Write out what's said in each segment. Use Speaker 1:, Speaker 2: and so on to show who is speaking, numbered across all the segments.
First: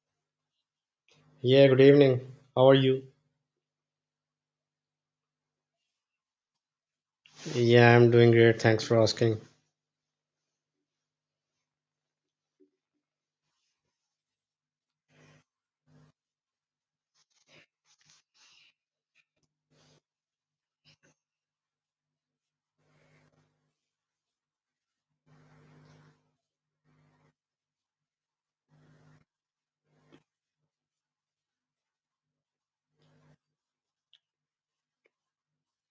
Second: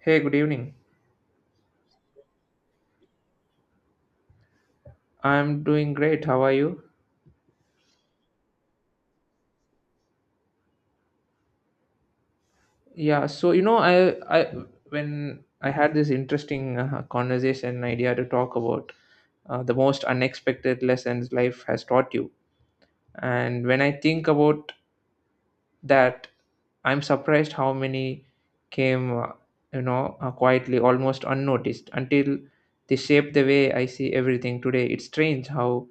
Speaker 1: Hey, good evening.
Speaker 2: Yeah, good evening. How are you?
Speaker 1: I'm doing great. How are you?
Speaker 2: Yeah, I'm doing great. Thanks for asking.
Speaker 1: Yeah, so you know, I when I had this interesting conversation idea to talk about the most unexpected lessons life has taught you. And when I think about that, I'm surprised how many came, quietly, almost unnoticed until they shape the way I see everything today. It's strange how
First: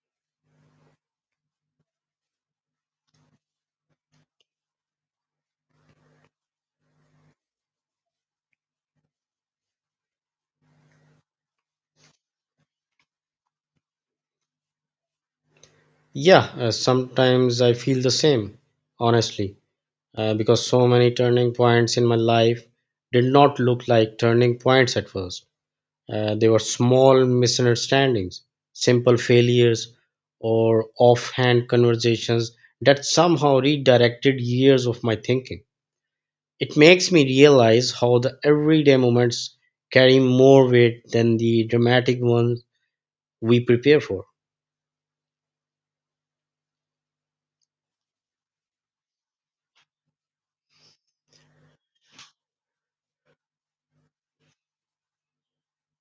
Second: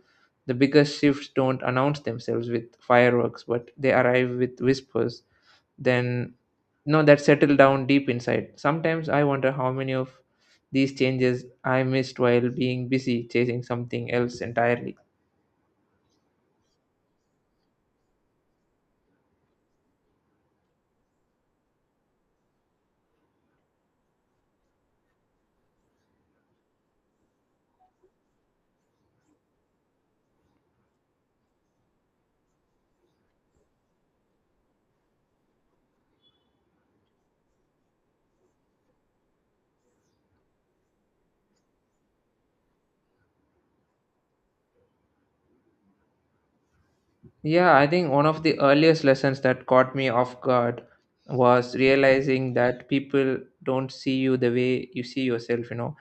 Speaker 1: the biggest shifts don't announce themselves with fireworks, but they arrive with whispers then no that settle down deep inside. Sometimes I wonder how many of these changes I missed while being busy chasing something else entirely.
Speaker 2: Yeah, sometimes I feel the same, honestly, because so many turning points in my life did not look like turning points at first. They were small misunderstandings, simple failures, or offhand conversations that somehow redirected years of my thinking. It makes me realize how the everyday moments carry more weight than the dramatic ones we prepare for.
Speaker 1: Yeah, I think one of the earliest lessons that caught me off guard was realizing that people don't see you the way you see yourself.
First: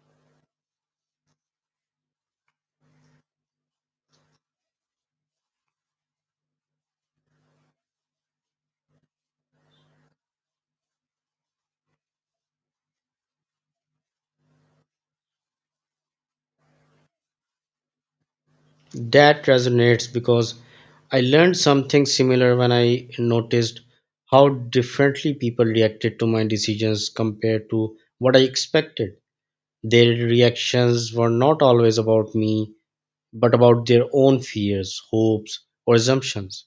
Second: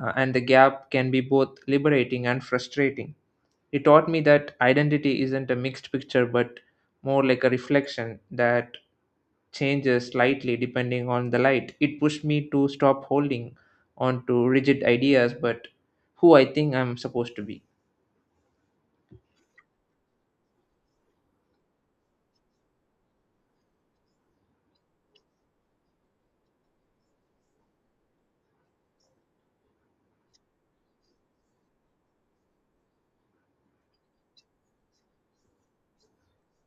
Speaker 1: And the gap can be both liberating and frustrating. It taught me that identity isn't a mixed picture but more like a reflection that changes slightly depending on the light. It pushed me to stop holding on to rigid ideas, but who I think I'm supposed to be.
Speaker 2: That resonates because I learned something similar when I noticed how differently people reacted to my decisions compared to what I expected. Their reactions were not always about me, but about their own fears, hopes, or assumptions.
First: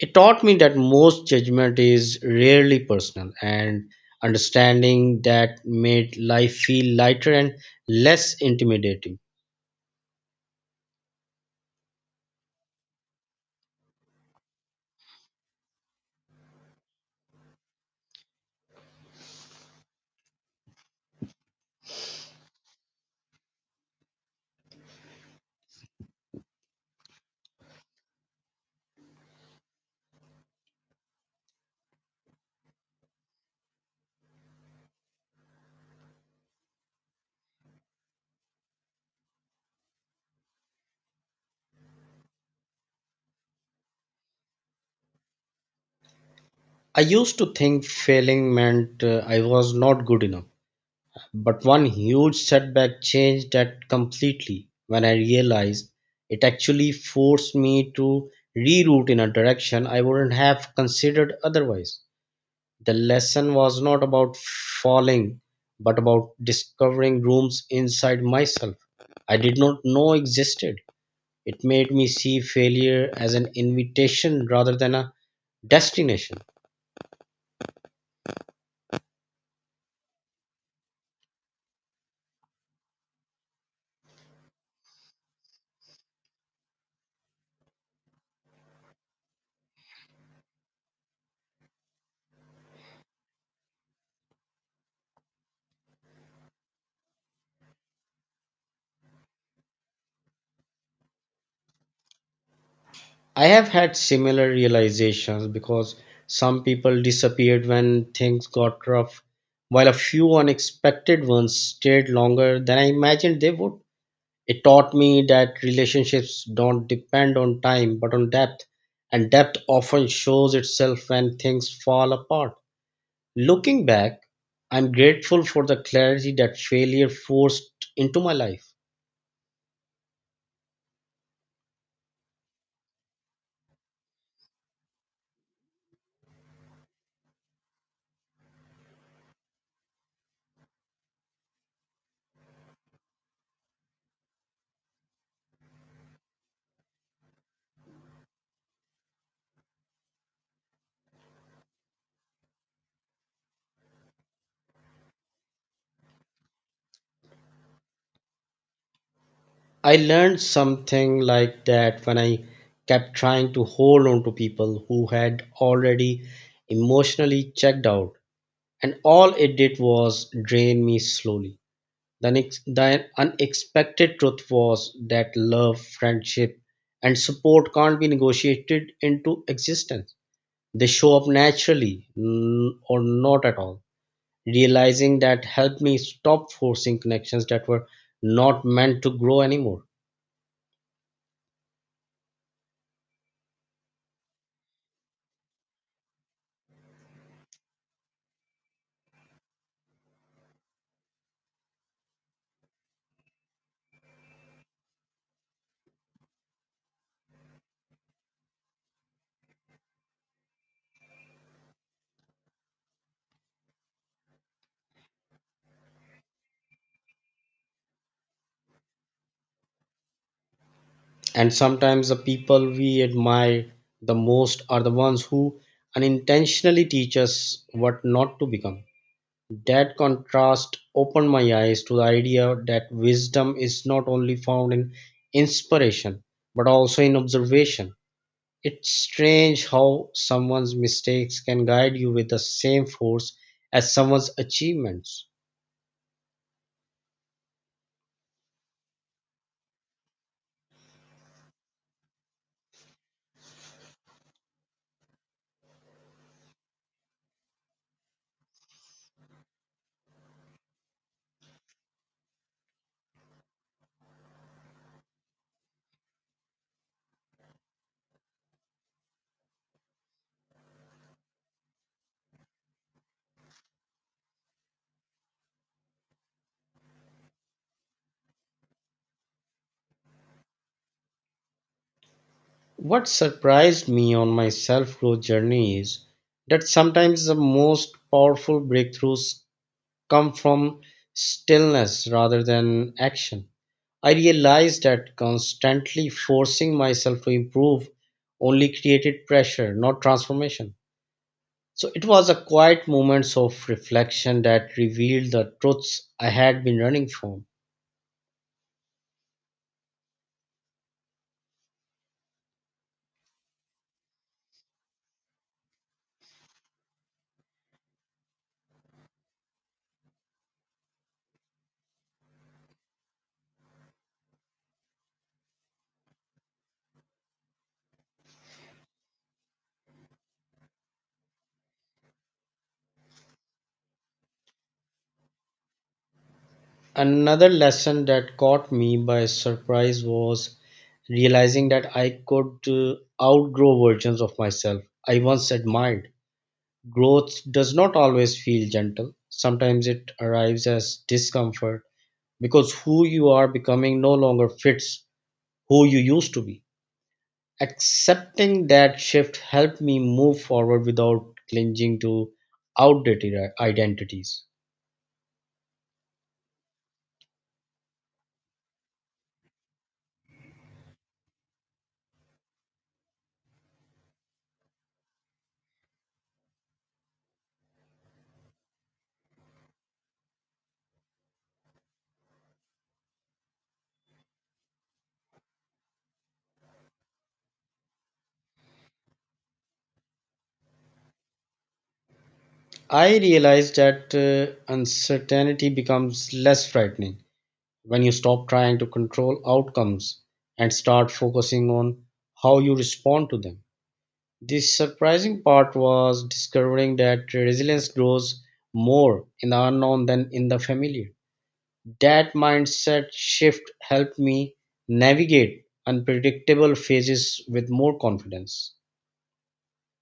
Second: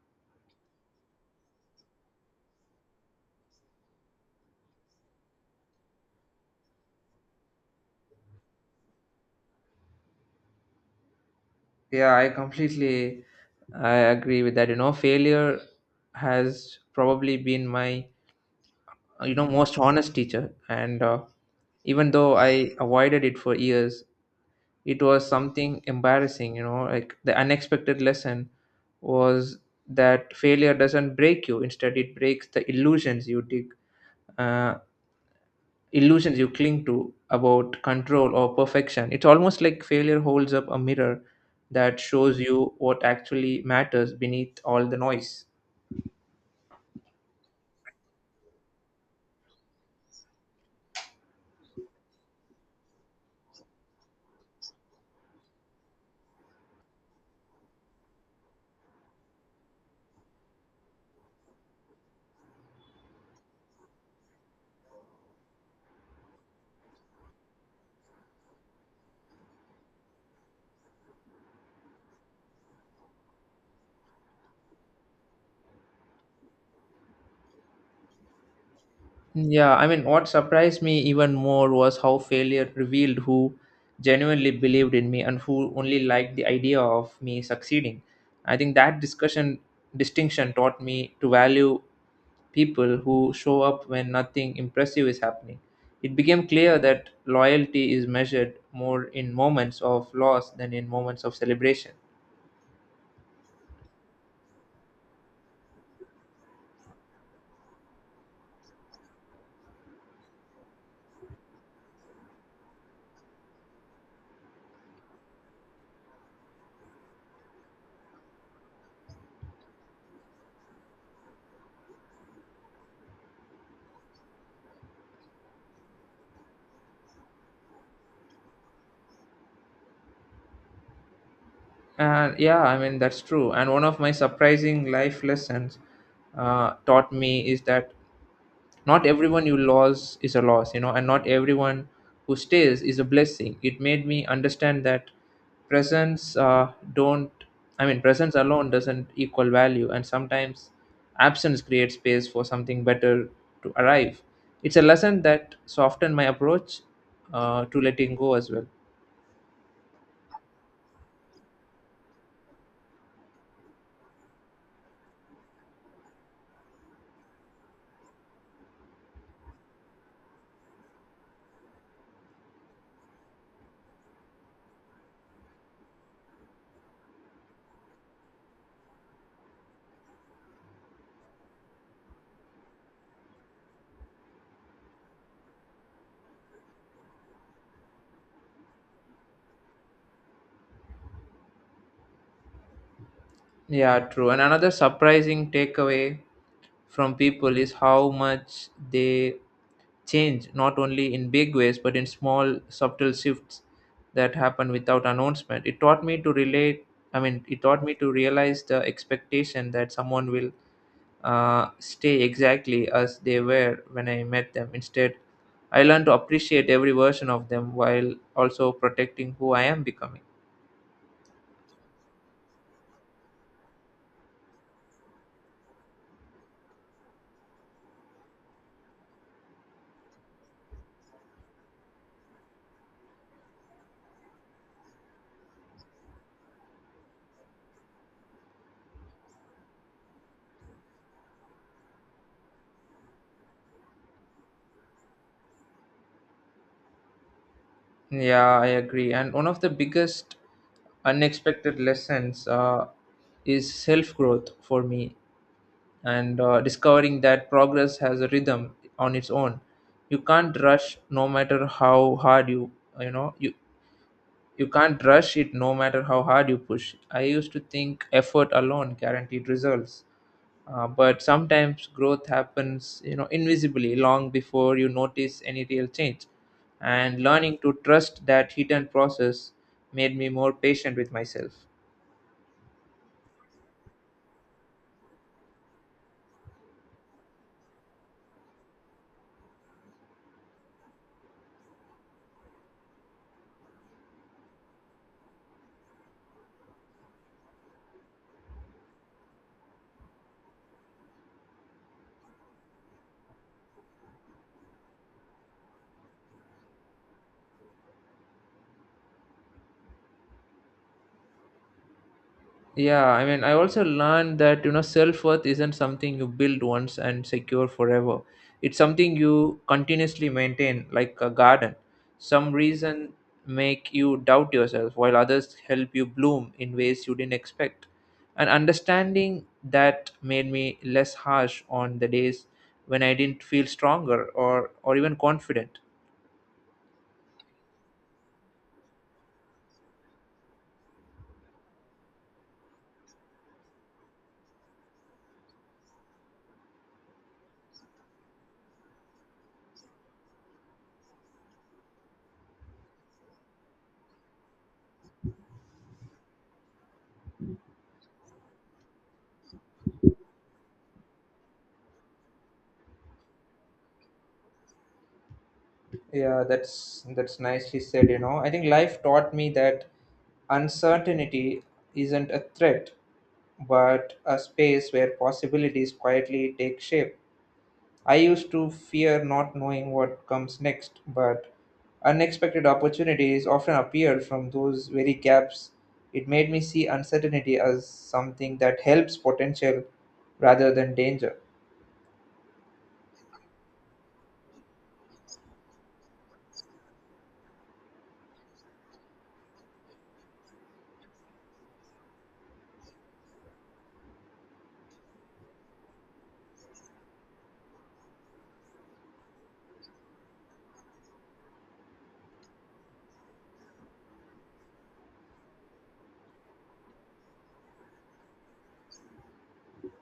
Speaker 2: It taught me that most judgment is rarely personal, and understanding that made life feel lighter and less intimidating.
Speaker 1: Yeah, I agree with that. You know, failure has probably been my most honest teacher, and even though I avoided it for years, it was something embarrassing. You know, like the unexpected lesson was that failure doesn't break you; instead, it breaks the illusions you dig. Uh, Illusions you cling to about control or perfection. It's almost like failure holds up a mirror that shows you what actually matters beneath all the noise.
Speaker 2: I used to think failing meant I was not good enough. But one huge setback changed that completely when I realized it actually forced me to reroute in a direction I wouldn't have considered otherwise. The lesson was not about falling, but about discovering rooms inside myself I did not know existed. It made me see failure as an invitation rather than a destination.
Speaker 1: Yeah, I mean, what surprised me even more was how failure revealed who genuinely believed in me and who only liked the idea of me succeeding. I think that discussion distinction taught me to value people who show up when nothing impressive is happening. It became clear that loyalty is measured more in moments of loss than in moments of celebration.
Speaker 2: I have had similar realizations because some people disappeared when things got rough, while a few unexpected ones stayed longer than I imagined they would. It taught me that relationships don't depend on time but on depth, and depth often shows itself when things fall apart. Looking back, I'm grateful for the clarity that failure forced into my life.
Speaker 1: And yeah, I mean, that's true. And one of my surprising life lessons taught me is that not everyone you lose is a loss you know and not everyone who stays is a blessing. It made me understand that presence don't I mean presence alone doesn't equal value, and sometimes absence creates space for something better to arrive. It's a lesson that softened my approach to letting go as well.
Speaker 2: I learned something like that when I kept trying to hold on to people who had already emotionally checked out, and all it did was drain me slowly. The unexpected truth was that love, friendship, and support can't be negotiated into existence. They show up naturally or not at all. Realizing that helped me stop forcing connections that were not meant to grow anymore.
Speaker 1: Yeah, true. And another surprising takeaway from people is how much they change, not only in big ways, but in small, subtle shifts that happen without announcement. It taught me to realize the expectation that someone will stay exactly as they were when I met them. Instead, I learned to appreciate every version of them while also protecting who I am becoming.
Speaker 2: And sometimes the people we admire the most are the ones who unintentionally teach us what not to become. That contrast opened my eyes to the idea that wisdom is not only found in inspiration but also in observation. It's strange how someone's mistakes can guide you with the same force as someone's achievements.
Speaker 1: Yeah, I agree. And one of the biggest unexpected lessons is self growth for me, and discovering that progress has a rhythm on its own. You can't rush, no matter how hard you you know you You can't rush it, no matter how hard you push. I used to think effort alone guaranteed results, but sometimes growth happens, you know, invisibly long before you notice any real change. And learning to trust that hidden process made me more patient with myself.
Speaker 2: What surprised me on my self growth journey is that sometimes the most powerful breakthroughs come from stillness rather than action. I realized that constantly forcing myself to improve only created pressure, not transformation. So it was a quiet moments of reflection that revealed the truths I had been running from.
Speaker 1: Yeah, I mean, I also learned that you know self worth isn't something you build once and secure forever. It's something you continuously maintain, like a garden. Some reason make you doubt yourself, while others help you bloom in ways you didn't expect. And understanding that made me less harsh on the days when I didn't feel stronger or even confident.
Speaker 2: Another lesson that caught me by surprise was realizing that I could outgrow versions of myself I once admired. Growth does not always feel gentle, sometimes it arrives as discomfort because who you are becoming no longer fits who you used to be. Accepting that shift helped me move forward without clinging to outdated identities.
Speaker 1: Yeah, that's nicely said, you know. I think life taught me that uncertainty isn't a threat, but a space where possibilities quietly take shape. I used to fear not knowing what comes next, but unexpected opportunities often appeared from those very gaps. It made me see uncertainty as something that helps potential rather than danger.
Speaker 2: I realized that uncertainty becomes less frightening when you stop trying to control outcomes and start focusing on how you respond to them. The surprising part was discovering that resilience grows more in the unknown than in the familiar. That mindset shift helped me navigate unpredictable phases with more confidence.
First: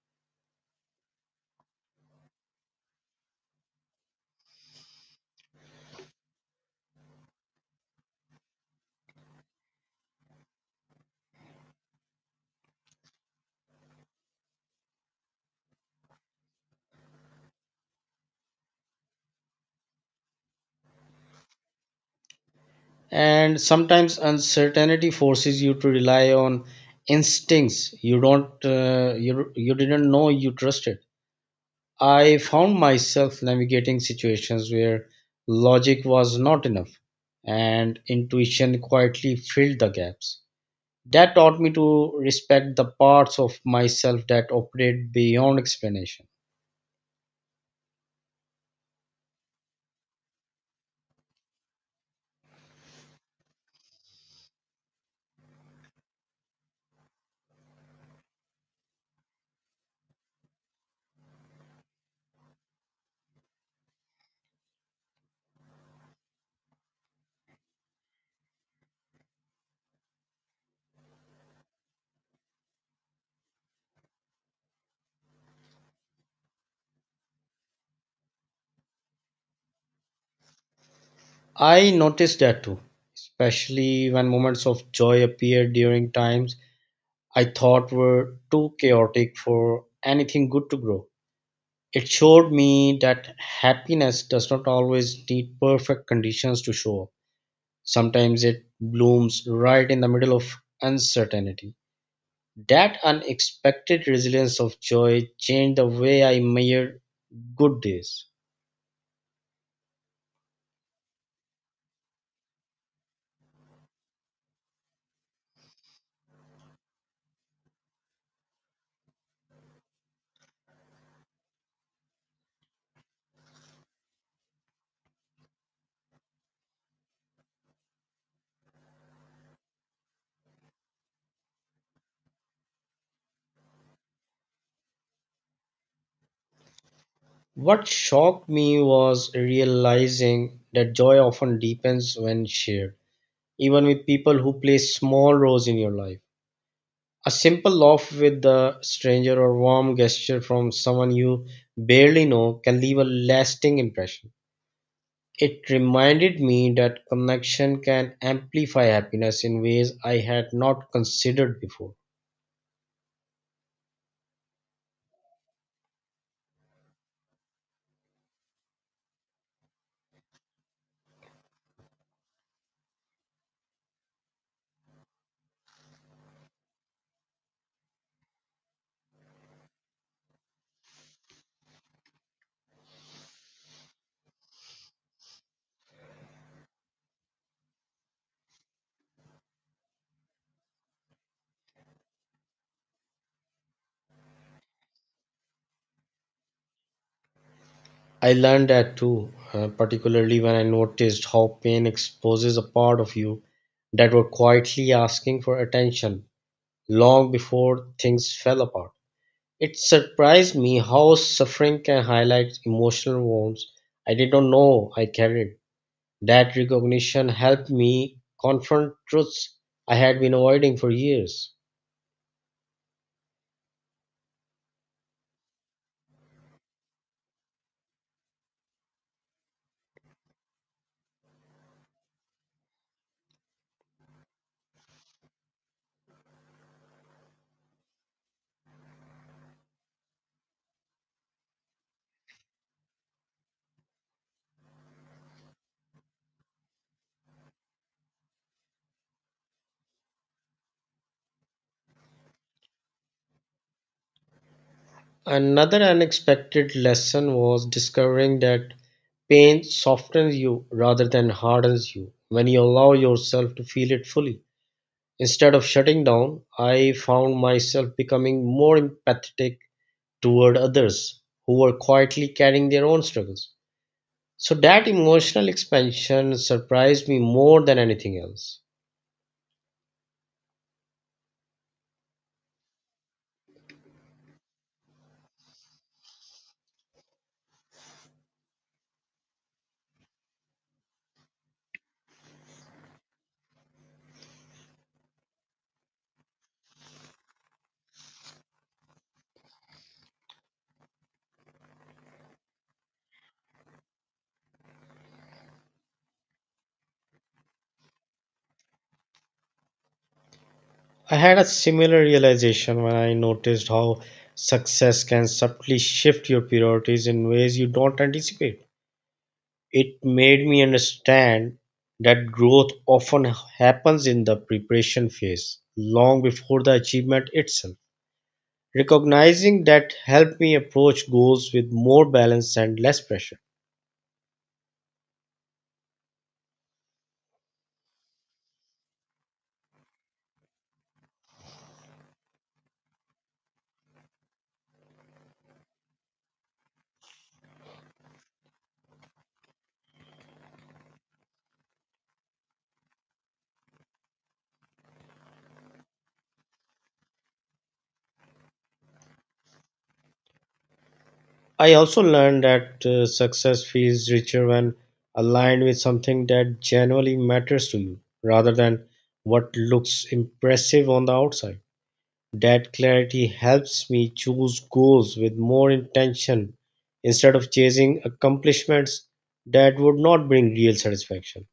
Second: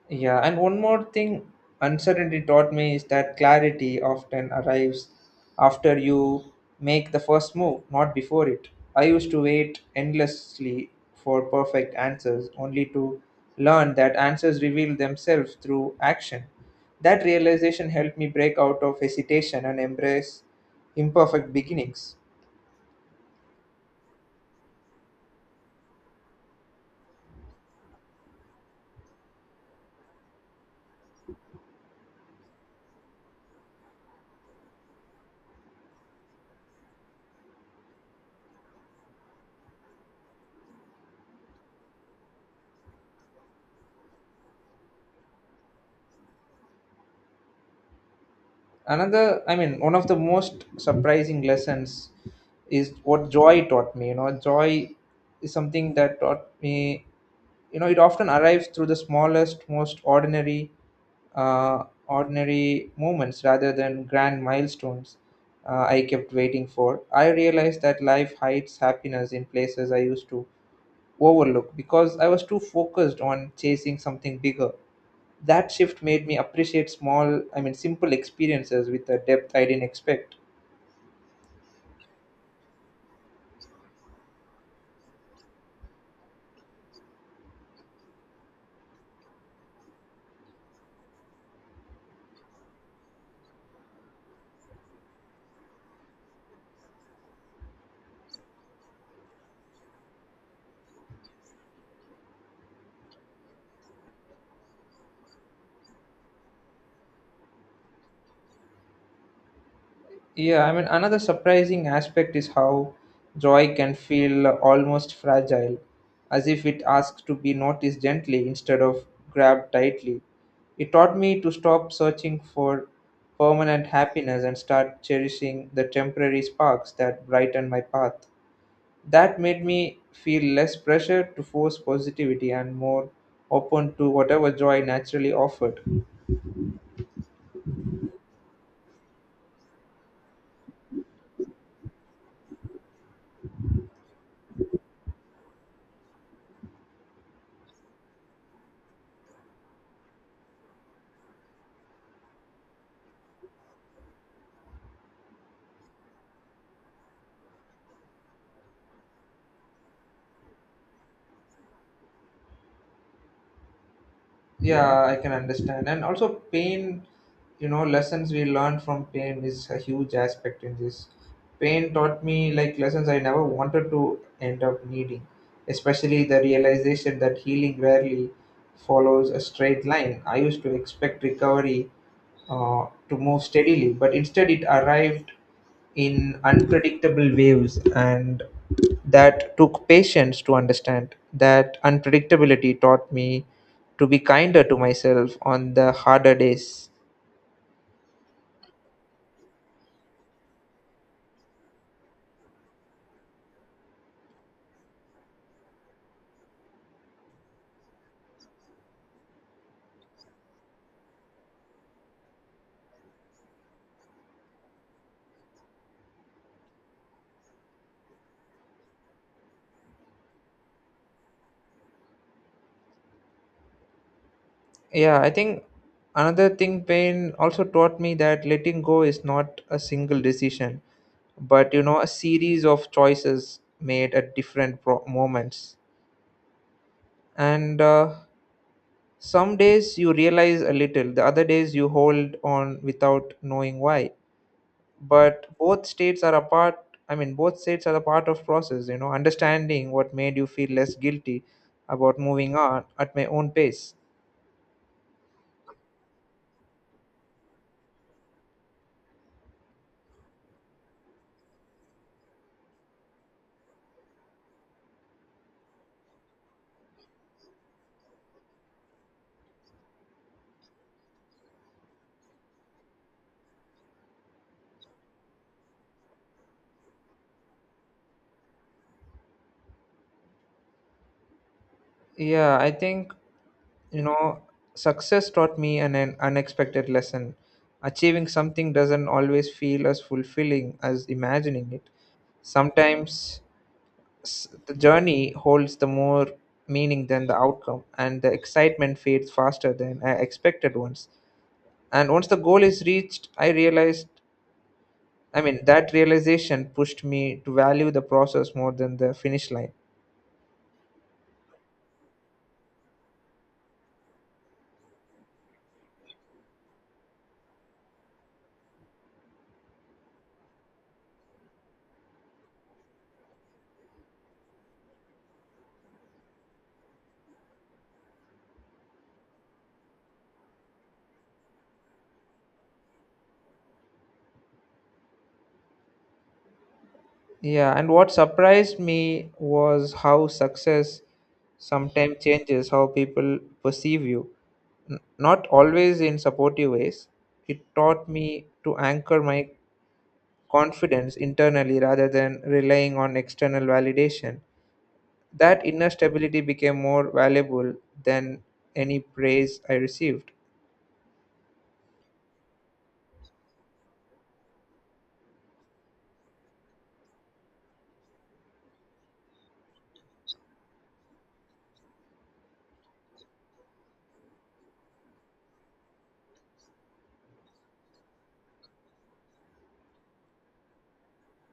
Speaker 1: Yeah, and one more thing uncertainty taught me is that clarity often arrives after you make the first move, not before it. I used to wait endlessly for perfect answers, only to learn that answers reveal themselves through action. That realization helped me break out of hesitation and embrace imperfect beginnings.
Speaker 2: And sometimes uncertainty forces you to rely on instincts you don't you, you didn't know you trusted. I found myself navigating situations where logic was not enough and intuition quietly filled the gaps. That taught me to respect the parts of myself that operate beyond explanation.
Speaker 1: Another I mean One of the most surprising lessons is what joy taught me. You know, joy is something that taught me, you know, it often arrives through the smallest most ordinary ordinary moments rather than grand milestones. I kept waiting for I realized that life hides happiness in places I used to overlook because I was too focused on chasing something bigger. That shift made me appreciate small I mean simple experiences with a depth I didn't expect.
Speaker 2: I noticed that too, especially when moments of joy appear during times I thought were too chaotic for anything good to grow. It showed me that happiness does not always need perfect conditions to show up. Sometimes it blooms right in the middle of uncertainty. That unexpected resilience of joy changed the way I measured good days.
Speaker 1: Yeah, I mean, another surprising aspect is how joy can feel almost fragile, as if it asks to be noticed gently instead of grabbed tightly. It taught me to stop searching for permanent happiness and start cherishing the temporary sparks that brighten my path. That made me feel less pressure to force positivity and more open to whatever joy naturally offered.
Speaker 2: What shocked me was realizing that joy often deepens when shared, even with people who play small roles in your life. A simple laugh with a stranger or warm gesture from someone you barely know can leave a lasting impression. It reminded me that connection can amplify happiness in ways I had not considered before.
Speaker 1: Yeah, I can understand. And also, pain, you know, lessons we learned from pain is a huge aspect in this. Pain taught me like lessons I never wanted to end up needing, especially the realization that healing rarely follows a straight line. I used to expect recovery to move steadily, but instead it arrived in unpredictable waves, and that took patience to understand. That unpredictability taught me to be kinder to myself on the harder days.
Speaker 2: I learned that too, particularly when I noticed how pain exposes a part of you that were quietly asking for attention long before things fell apart. It surprised me how suffering can highlight emotional wounds I did not know I carried. That recognition helped me confront truths I had been avoiding for years.
Speaker 1: Yeah, I think another thing pain also taught me that letting go is not a single decision but, you know, a series of choices made at different moments. And some days you realize a little, the other days you hold on without knowing why, but both states are a part I mean both states are a part of process, you know. Understanding what made you feel less guilty about moving on at my own pace.
Speaker 2: Another unexpected lesson was discovering that pain softens you rather than hardens you when you allow yourself to feel it fully. Instead of shutting down, I found myself becoming more empathetic toward others who were quietly carrying their own struggles. So that emotional expansion surprised me more than anything else.
Speaker 1: Yeah, I think, you know, success taught me an unexpected lesson. Achieving something doesn't always feel as fulfilling as imagining it. Sometimes the journey holds the more meaning than the outcome, and the excitement fades faster than I expected once the goal is reached. I realized I mean, That realization pushed me to value the process more than the finish line.
Speaker 2: I had a similar realization when I noticed how success can subtly shift your priorities in ways you don't anticipate. It made me understand that growth often happens in the preparation phase, long before the achievement itself. Recognizing that helped me approach goals with more balance and less pressure.
Speaker 1: Yeah, and what surprised me was how success sometimes changes how people perceive you. Not always in supportive ways. It taught me to anchor my confidence internally rather than relying on external validation. That inner stability became more valuable than any praise I received.
Speaker 2: I also learned that success feels richer when aligned with something that genuinely matters to you rather than what looks impressive on the outside. That clarity helps me choose goals with more intention instead of chasing accomplishments that would not bring real satisfaction.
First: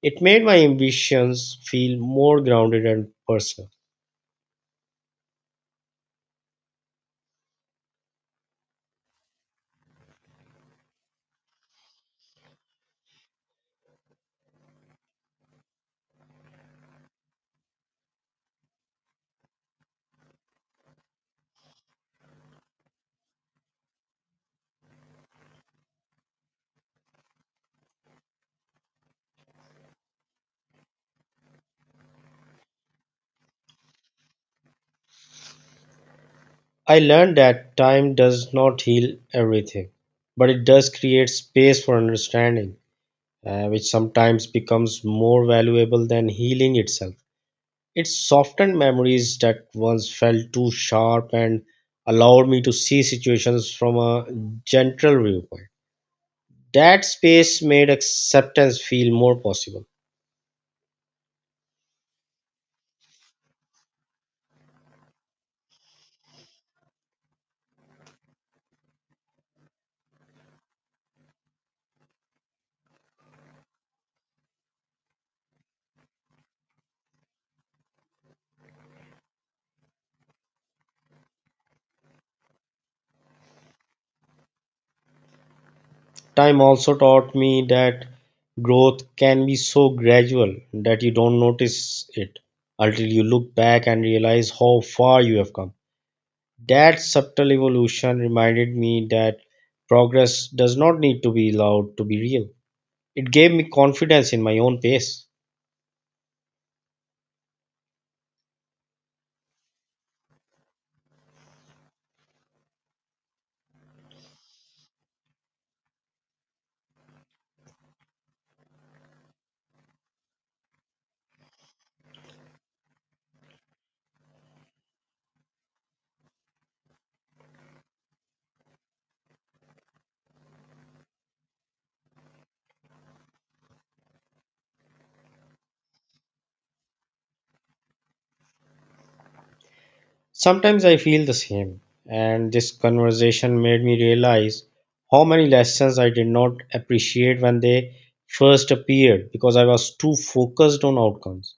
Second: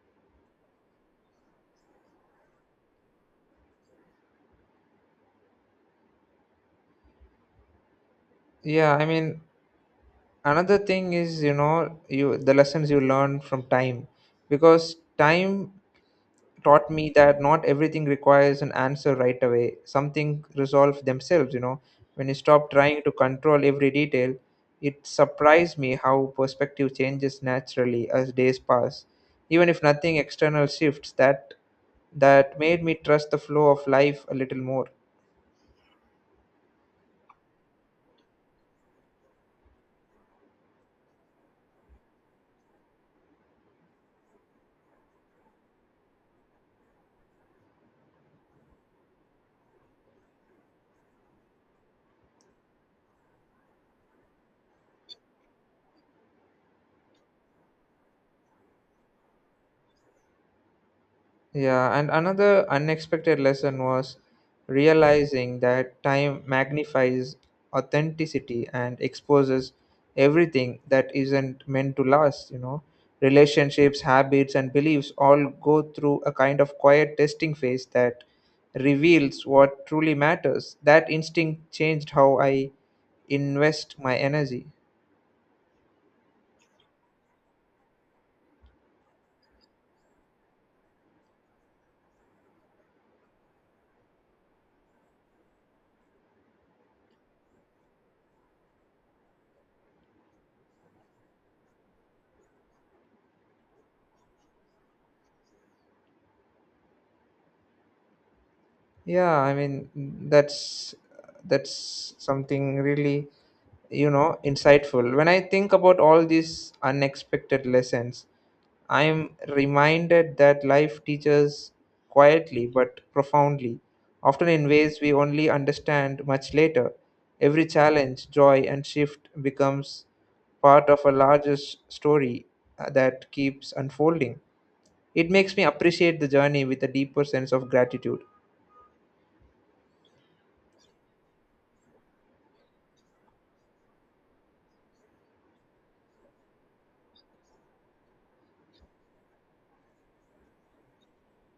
Speaker 2: It made my ambitions feel more grounded and personal.
Speaker 1: Yeah, I mean, another thing is, you know, you the lessons you learn from time, because time taught me that not everything requires an answer right away. Something things resolve themselves, you know, when you stop trying to control every detail. It surprised me how perspective changes naturally as days pass, even if nothing external shifts. That made me trust the flow of life a little more.
Speaker 2: I learned that time does not heal everything, but it does create space for understanding which sometimes becomes more valuable than healing itself. It softened memories that once felt too sharp and allowed me to see situations from a gentle viewpoint. That space made acceptance feel more possible.
Speaker 1: Yeah, and another unexpected lesson was realizing that time magnifies authenticity and exposes everything that isn't meant to last, you know. Relationships, habits, and beliefs all go through a kind of quiet testing phase that reveals what truly matters. That instinct changed how I invest my energy.
Speaker 2: Time also taught me that growth can be so gradual that you don't notice it until you look back and realize how far you have come. That subtle evolution reminded me that progress does not need to be loud to be real. It gave me confidence in my own pace.
Speaker 1: Yeah, I mean, that's that's something really, you know, insightful. When I think about all these unexpected lessons, I'm reminded that life teaches quietly but profoundly, often in ways we only understand much later. Every challenge, joy, and shift becomes part of a larger story that keeps unfolding. It makes me appreciate the journey with a deeper sense of gratitude.
Speaker 2: Sometimes I feel the same, and this conversation made me realize how many lessons I did not appreciate when they first appeared because I was too focused on outcomes.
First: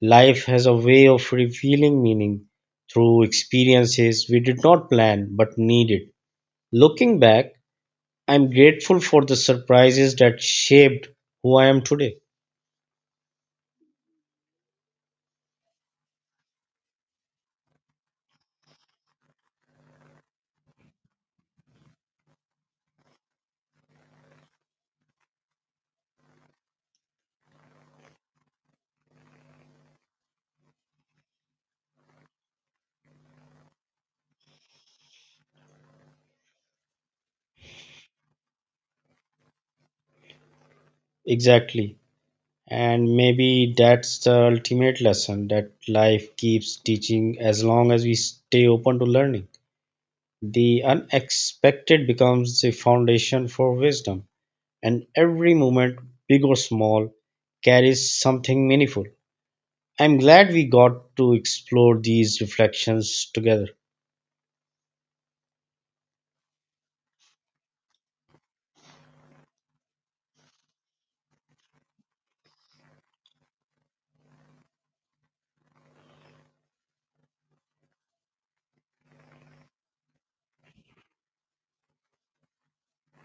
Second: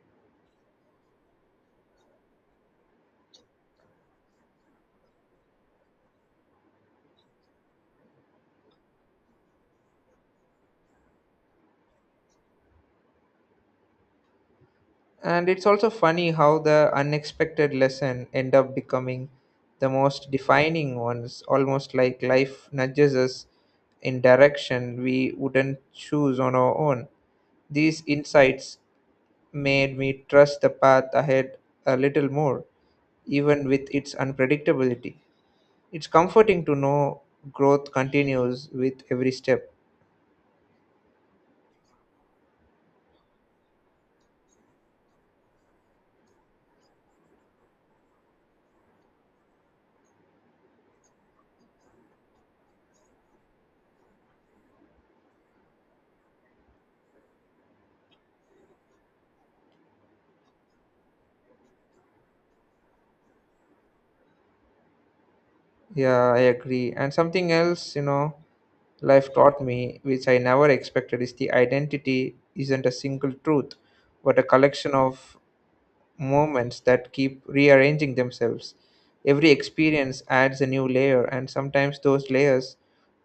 Speaker 2: Life has a way of revealing meaning through experiences we did not plan but needed. Looking back, I'm grateful for the surprises that shaped who I am today.
Speaker 1: And it's also funny how the unexpected lesson end up becoming the most defining ones, almost like life nudges us in direction we wouldn't choose on our own. These insights made me trust the path ahead a little more, even with its unpredictability. It's comforting to know growth continues with every step.
Speaker 2: Exactly. And maybe that's the ultimate lesson that life keeps teaching as long as we stay open to learning. The unexpected becomes the foundation for wisdom, and every moment, big or small, carries something meaningful. I'm glad we got to explore these reflections together.
Speaker 1: Yeah, I agree. And something else, you know, life taught me, which I never expected, is the identity isn't a single truth, but a collection of moments that keep rearranging themselves. Every experience adds a new layer, and sometimes those layers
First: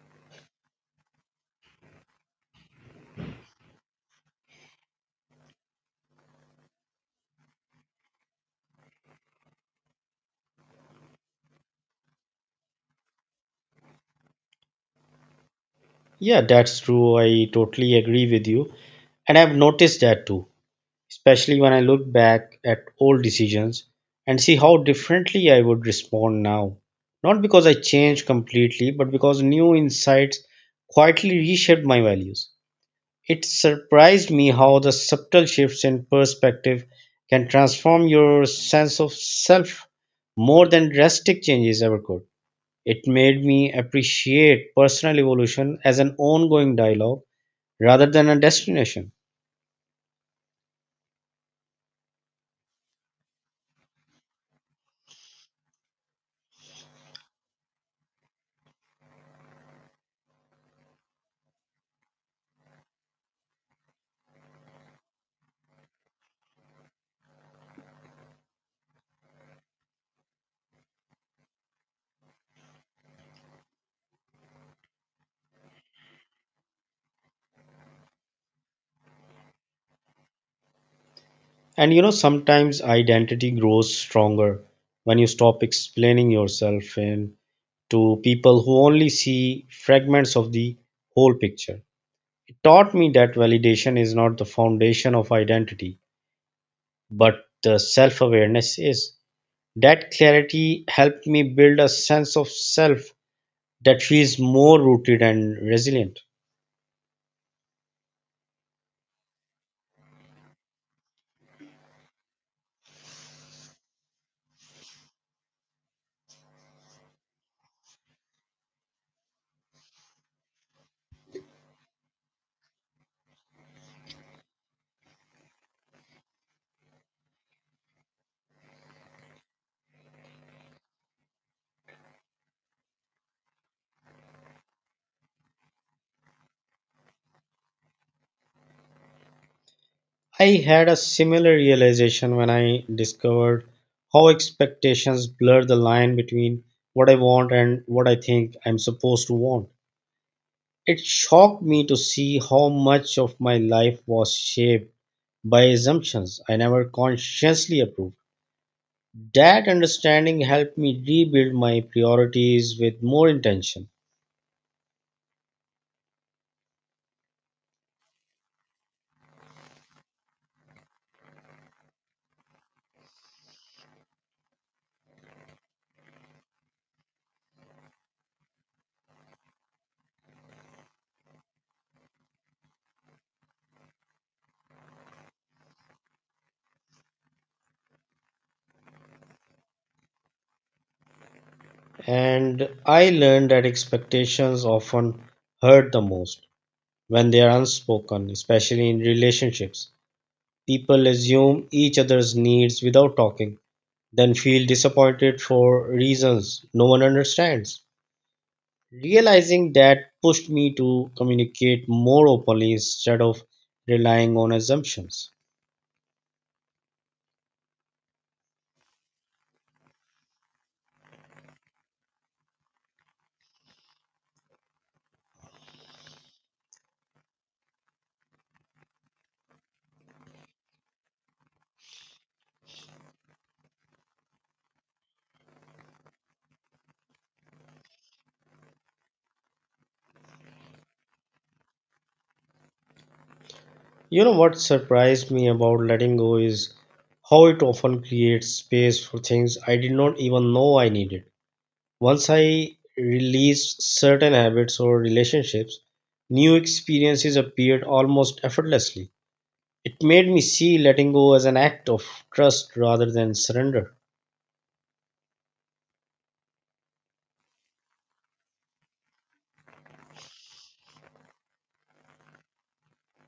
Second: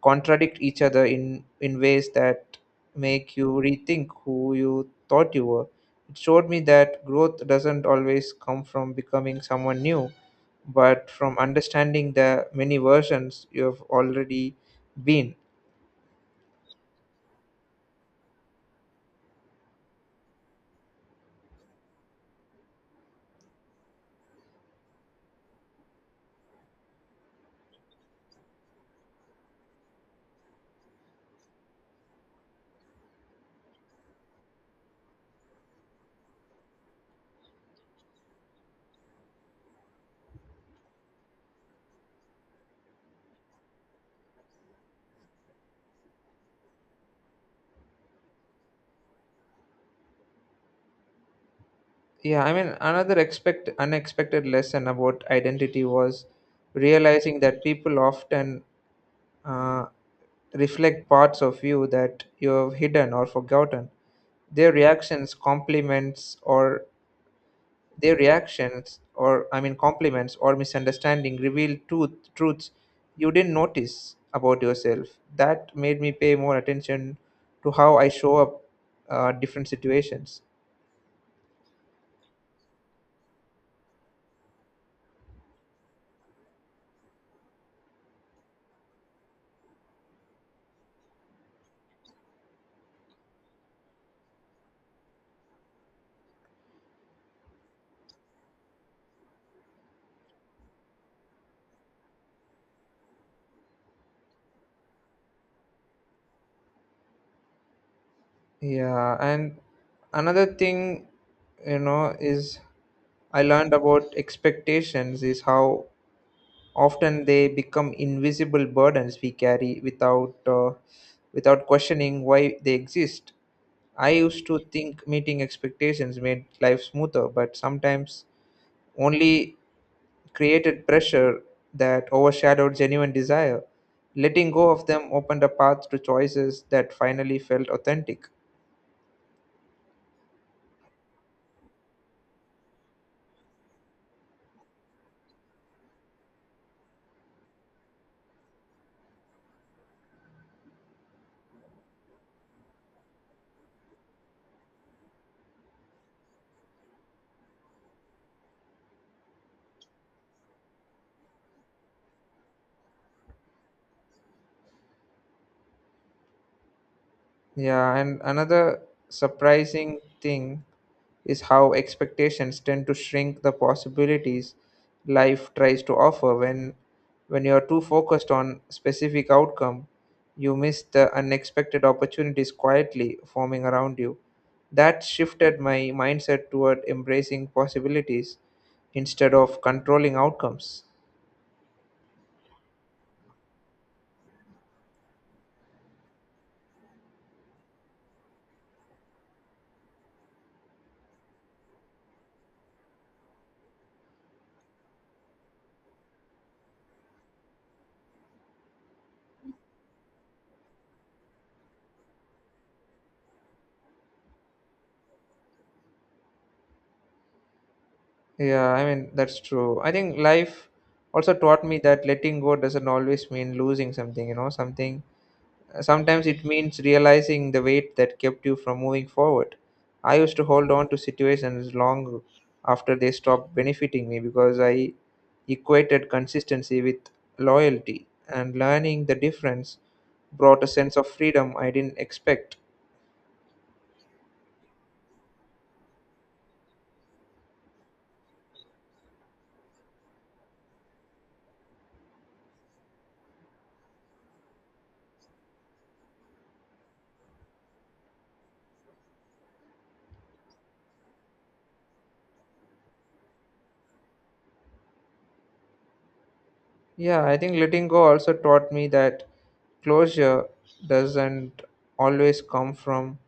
Speaker 1: contradict each other in ways that make you rethink who you thought you were. It showed me that growth doesn't always come from becoming someone new, but from understanding the many versions you have already been.
Speaker 2: Yeah, that's true. I totally agree with you. And I've noticed that too especially when I look back at old decisions and see how differently I would respond now. Not because I changed completely, but because new insights quietly reshaped my values. It surprised me how the subtle shifts in perspective can transform your sense of self more than drastic changes ever could. It made me appreciate personal evolution as an ongoing dialogue rather than a destination.
Speaker 1: Yeah, I mean, another expect unexpected lesson about identity was realizing that people often uh, reflect parts of you that you have hidden or forgotten. Their reactions compliments, or their reactions or I mean compliments or misunderstanding reveal truths you didn't notice about yourself. That made me pay more attention to how I show up different situations.
Speaker 2: And you know, sometimes identity grows stronger when you stop explaining yourself in to people who only see fragments of the whole picture. It taught me that validation is not the foundation of identity, but the self awareness is. That clarity helped me build a sense of self that feels more rooted and resilient.
Speaker 1: Yeah, and another thing, you know, is I learned about expectations is how often they become invisible burdens we carry without without questioning why they exist. I used to think meeting expectations made life smoother, but sometimes only created pressure that overshadowed genuine desire. Letting go of them opened a path to choices that finally felt authentic.
Speaker 2: I had a similar realization when I discovered how expectations blur the line between what I want and what I think I'm supposed to want. It shocked me to see how much of my life was shaped by assumptions I never consciously approved. That understanding helped me rebuild my priorities with more intention.
Speaker 1: Yeah, and another surprising thing is how expectations tend to shrink the possibilities life tries to offer when you're too focused on specific outcome, you miss the unexpected opportunities quietly forming around you. That shifted my mindset toward embracing possibilities instead of controlling outcomes.
Speaker 2: And I learned that expectations often hurt the most when they are unspoken, especially in relationships. People assume each other's needs without talking, then feel disappointed for reasons no one understands. Realizing that pushed me to communicate more openly instead of relying on assumptions.
Speaker 1: Yeah, I mean, that's true. I think life also taught me that letting go doesn't always mean losing something. Sometimes it means realizing the weight that kept you from moving forward. I used to hold on to situations long after they stopped benefiting me because I equated consistency with loyalty, and learning the difference brought a sense of freedom I didn't expect.
Speaker 2: You know what surprised me about letting go is how it often creates space for things I did not even know I needed. Once I released certain habits or relationships, new experiences appeared almost effortlessly. It made me see letting go as an act of trust rather than surrender.
Speaker 1: Yeah, I think letting go also taught me that closure doesn't always come from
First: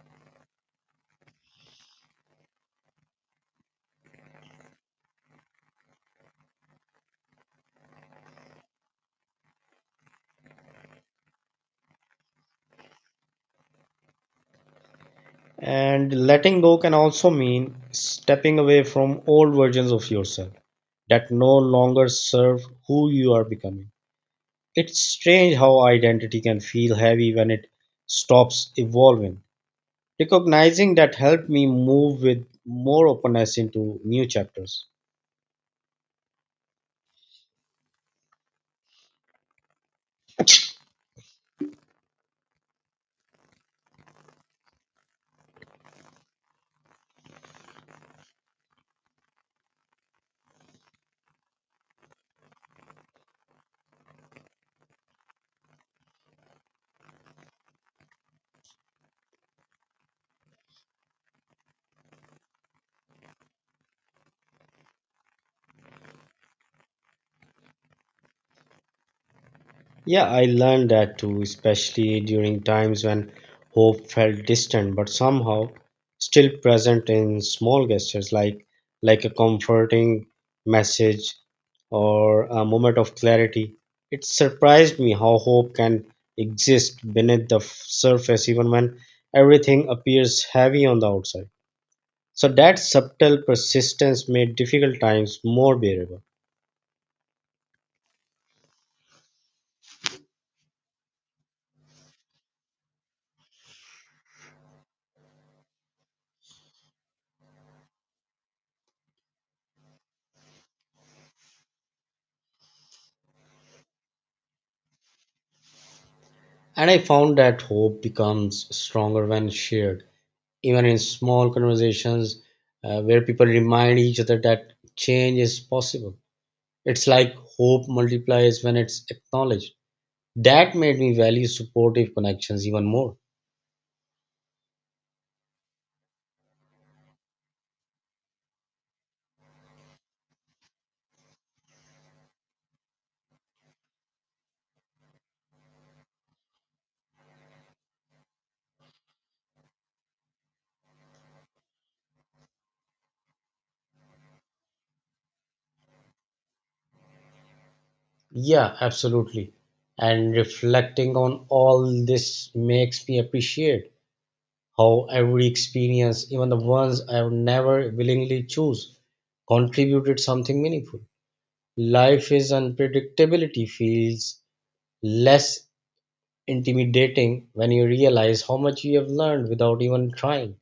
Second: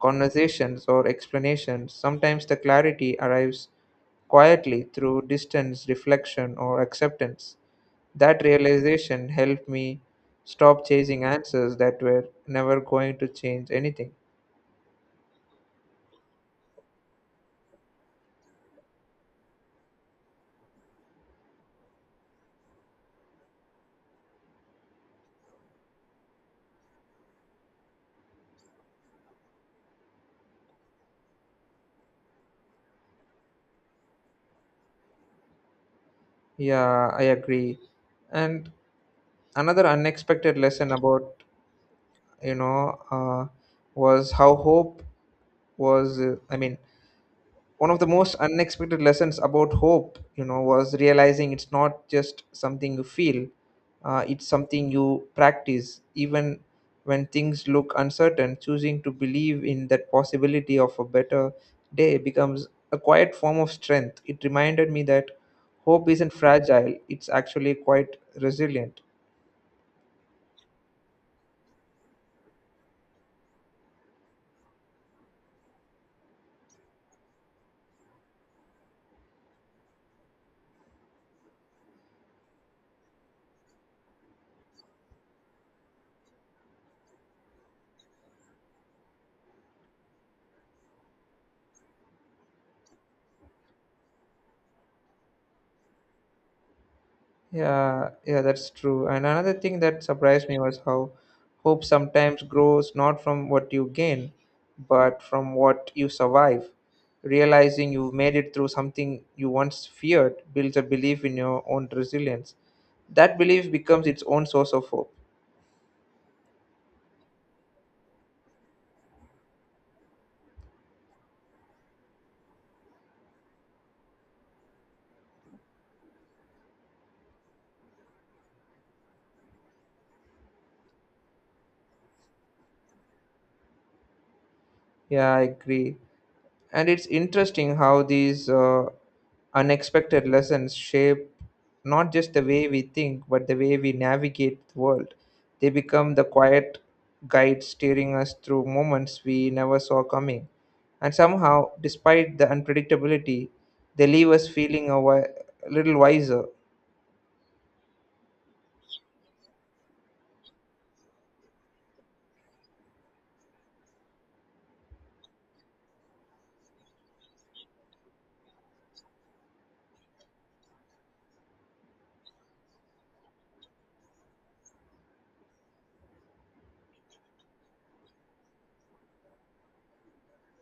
Speaker 1: conversations or explanations. Sometimes the clarity arrives quietly through distance, reflection, or acceptance. That realization helped me stop chasing answers that were never going to change anything.
Speaker 2: And letting go can also mean stepping away from old versions of yourself that no longer serve who you are becoming. It's strange how identity can feel heavy when it stops evolving. Recognizing that helped me move with more openness into new chapters.
Speaker 1: Yeah, I agree. And another unexpected lesson about, you know, uh, was how I mean, one of the most unexpected lessons about hope, you know, was realizing it's not just something you feel, it's something you practice. Even when things look uncertain, choosing to believe in that possibility of a better day becomes a quiet form of strength. It reminded me that hope isn't fragile, it's actually quite resilient.
Speaker 2: Yeah, I learned that too, especially during times when hope felt distant but somehow still present in small gestures like a comforting message or a moment of clarity. It surprised me how hope can exist beneath the surface even when everything appears heavy on the outside. So that subtle persistence made difficult times more bearable.
Speaker 1: Yeah, yeah, that's true. And another thing that surprised me was how hope sometimes grows not from what you gain, but from what you survive. Realizing you've made it through something you once feared builds a belief in your own resilience. That belief becomes its own source of hope.
Speaker 2: And I found that hope becomes stronger when shared even in small conversations where people remind each other that change is possible. It's like hope multiplies when it's acknowledged. That made me value supportive connections even more.
Speaker 1: Yeah, I agree. And it's interesting how these unexpected lessons shape not just the way we think, but the way we navigate the world. They become the quiet guides steering us through moments we never saw coming, and somehow, despite the unpredictability, they leave us feeling a little wiser.
Speaker 2: Yeah, absolutely. And reflecting on all this makes me appreciate how every experience, even the ones I would never willingly choose, contributed something meaningful. Life is unpredictability feels less intimidating when you realize how much you have learned without even trying.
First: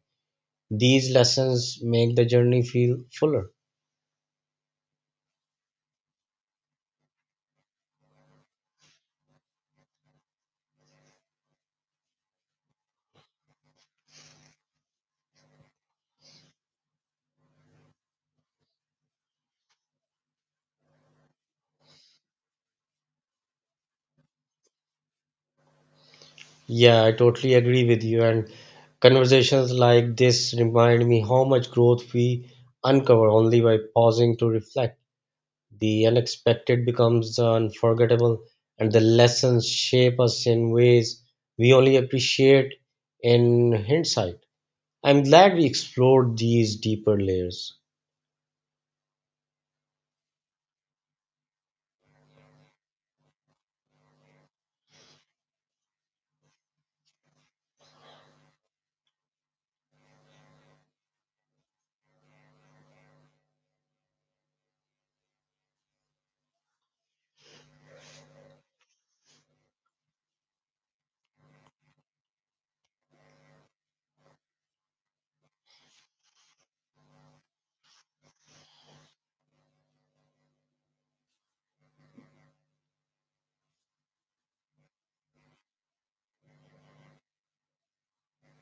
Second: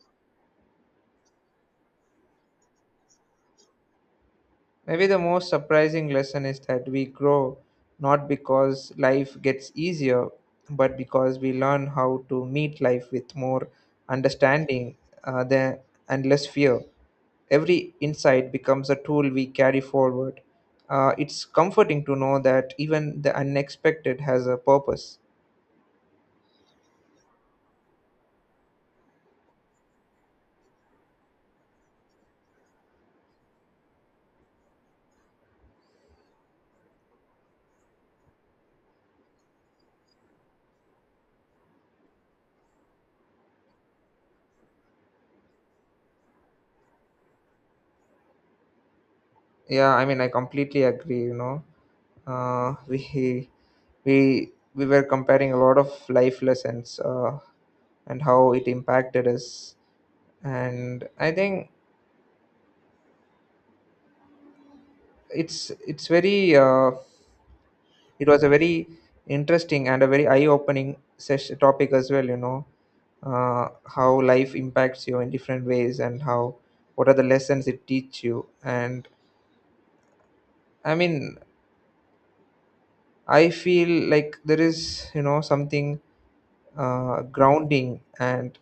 Speaker 2: These lessons make the journey feel fuller.
Speaker 1: Maybe the most surprising lesson is that we grow not because life gets easier, but because we learn how to meet life with more understanding uh, than, and less fear. Every insight becomes a tool we carry forward. It's comforting to know that even the unexpected has a purpose.
Speaker 2: Yeah, I totally agree with you. And conversations like this remind me how much growth we uncover only by pausing to reflect. The unexpected becomes the unforgettable, and the lessons shape us in ways we only appreciate in hindsight. I'm glad we explored these deeper layers.
Speaker 1: Yeah, I mean, I completely agree. You know, uh, we we were comparing a lot of life lessons, and how it impacted us, and I think it's very it was a very interesting and a very eye opening session topic as well, you know. How life impacts you in different ways, and how, what are the lessons it teach you. And I mean, I feel like there is, you know, something grounding, and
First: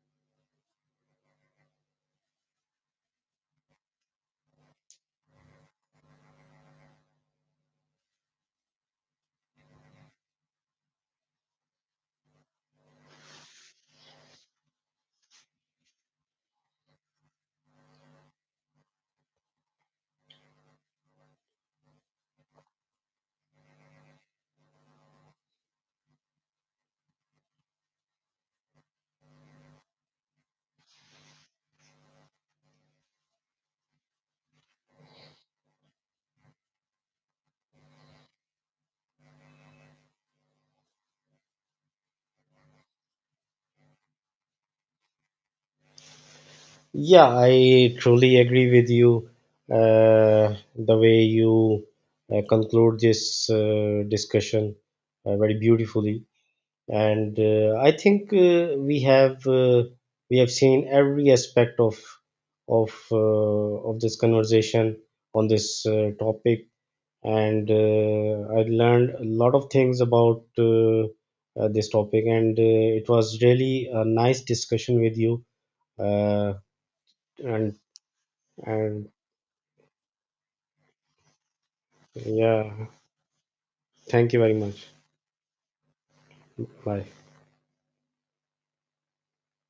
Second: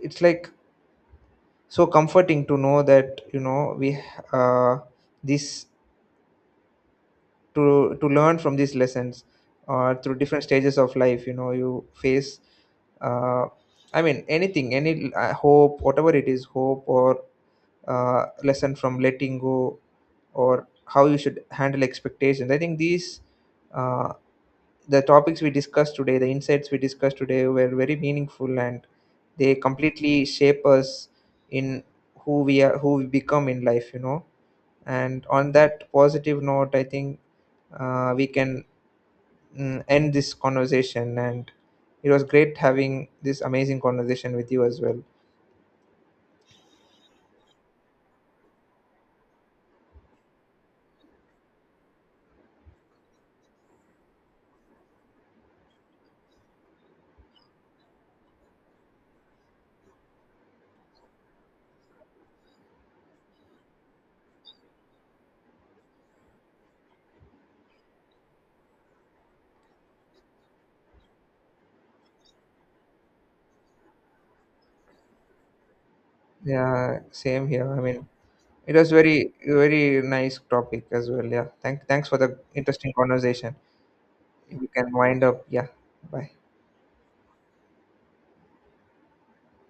Speaker 1: it's like so comforting to know that, you know, we uh, this to learn from these lessons or through different stages of life, you know, you face uh, I mean, anything, any hope, whatever it is, hope or lesson from letting go or how you should handle expectations. I think these, uh, the topics we discussed today, the insights we discussed today were very meaningful, and they completely shape us in who we are, who we become in life, you know. And on that positive note, I think we can end this conversation. And it was great having this amazing conversation with you as well.
Speaker 2: Yeah, I truly agree with you. The way you conclude this discussion very beautifully, and I think we have seen every aspect of of uh, of this conversation on this topic, and I learned a lot of things about this topic, and it was really a nice discussion with you. Uh,
Speaker 1: Yeah, same here.
Speaker 2: and
Speaker 1: I mean, it was
Speaker 2: and
Speaker 1: very, very nice topic as well. Yeah. Thanks for the
Speaker 2: yeah,
Speaker 1: interesting conversation.
Speaker 2: thank you very
Speaker 1: You
Speaker 2: much.
Speaker 1: can wind up. Yeah. Bye.
Speaker 2: Bye.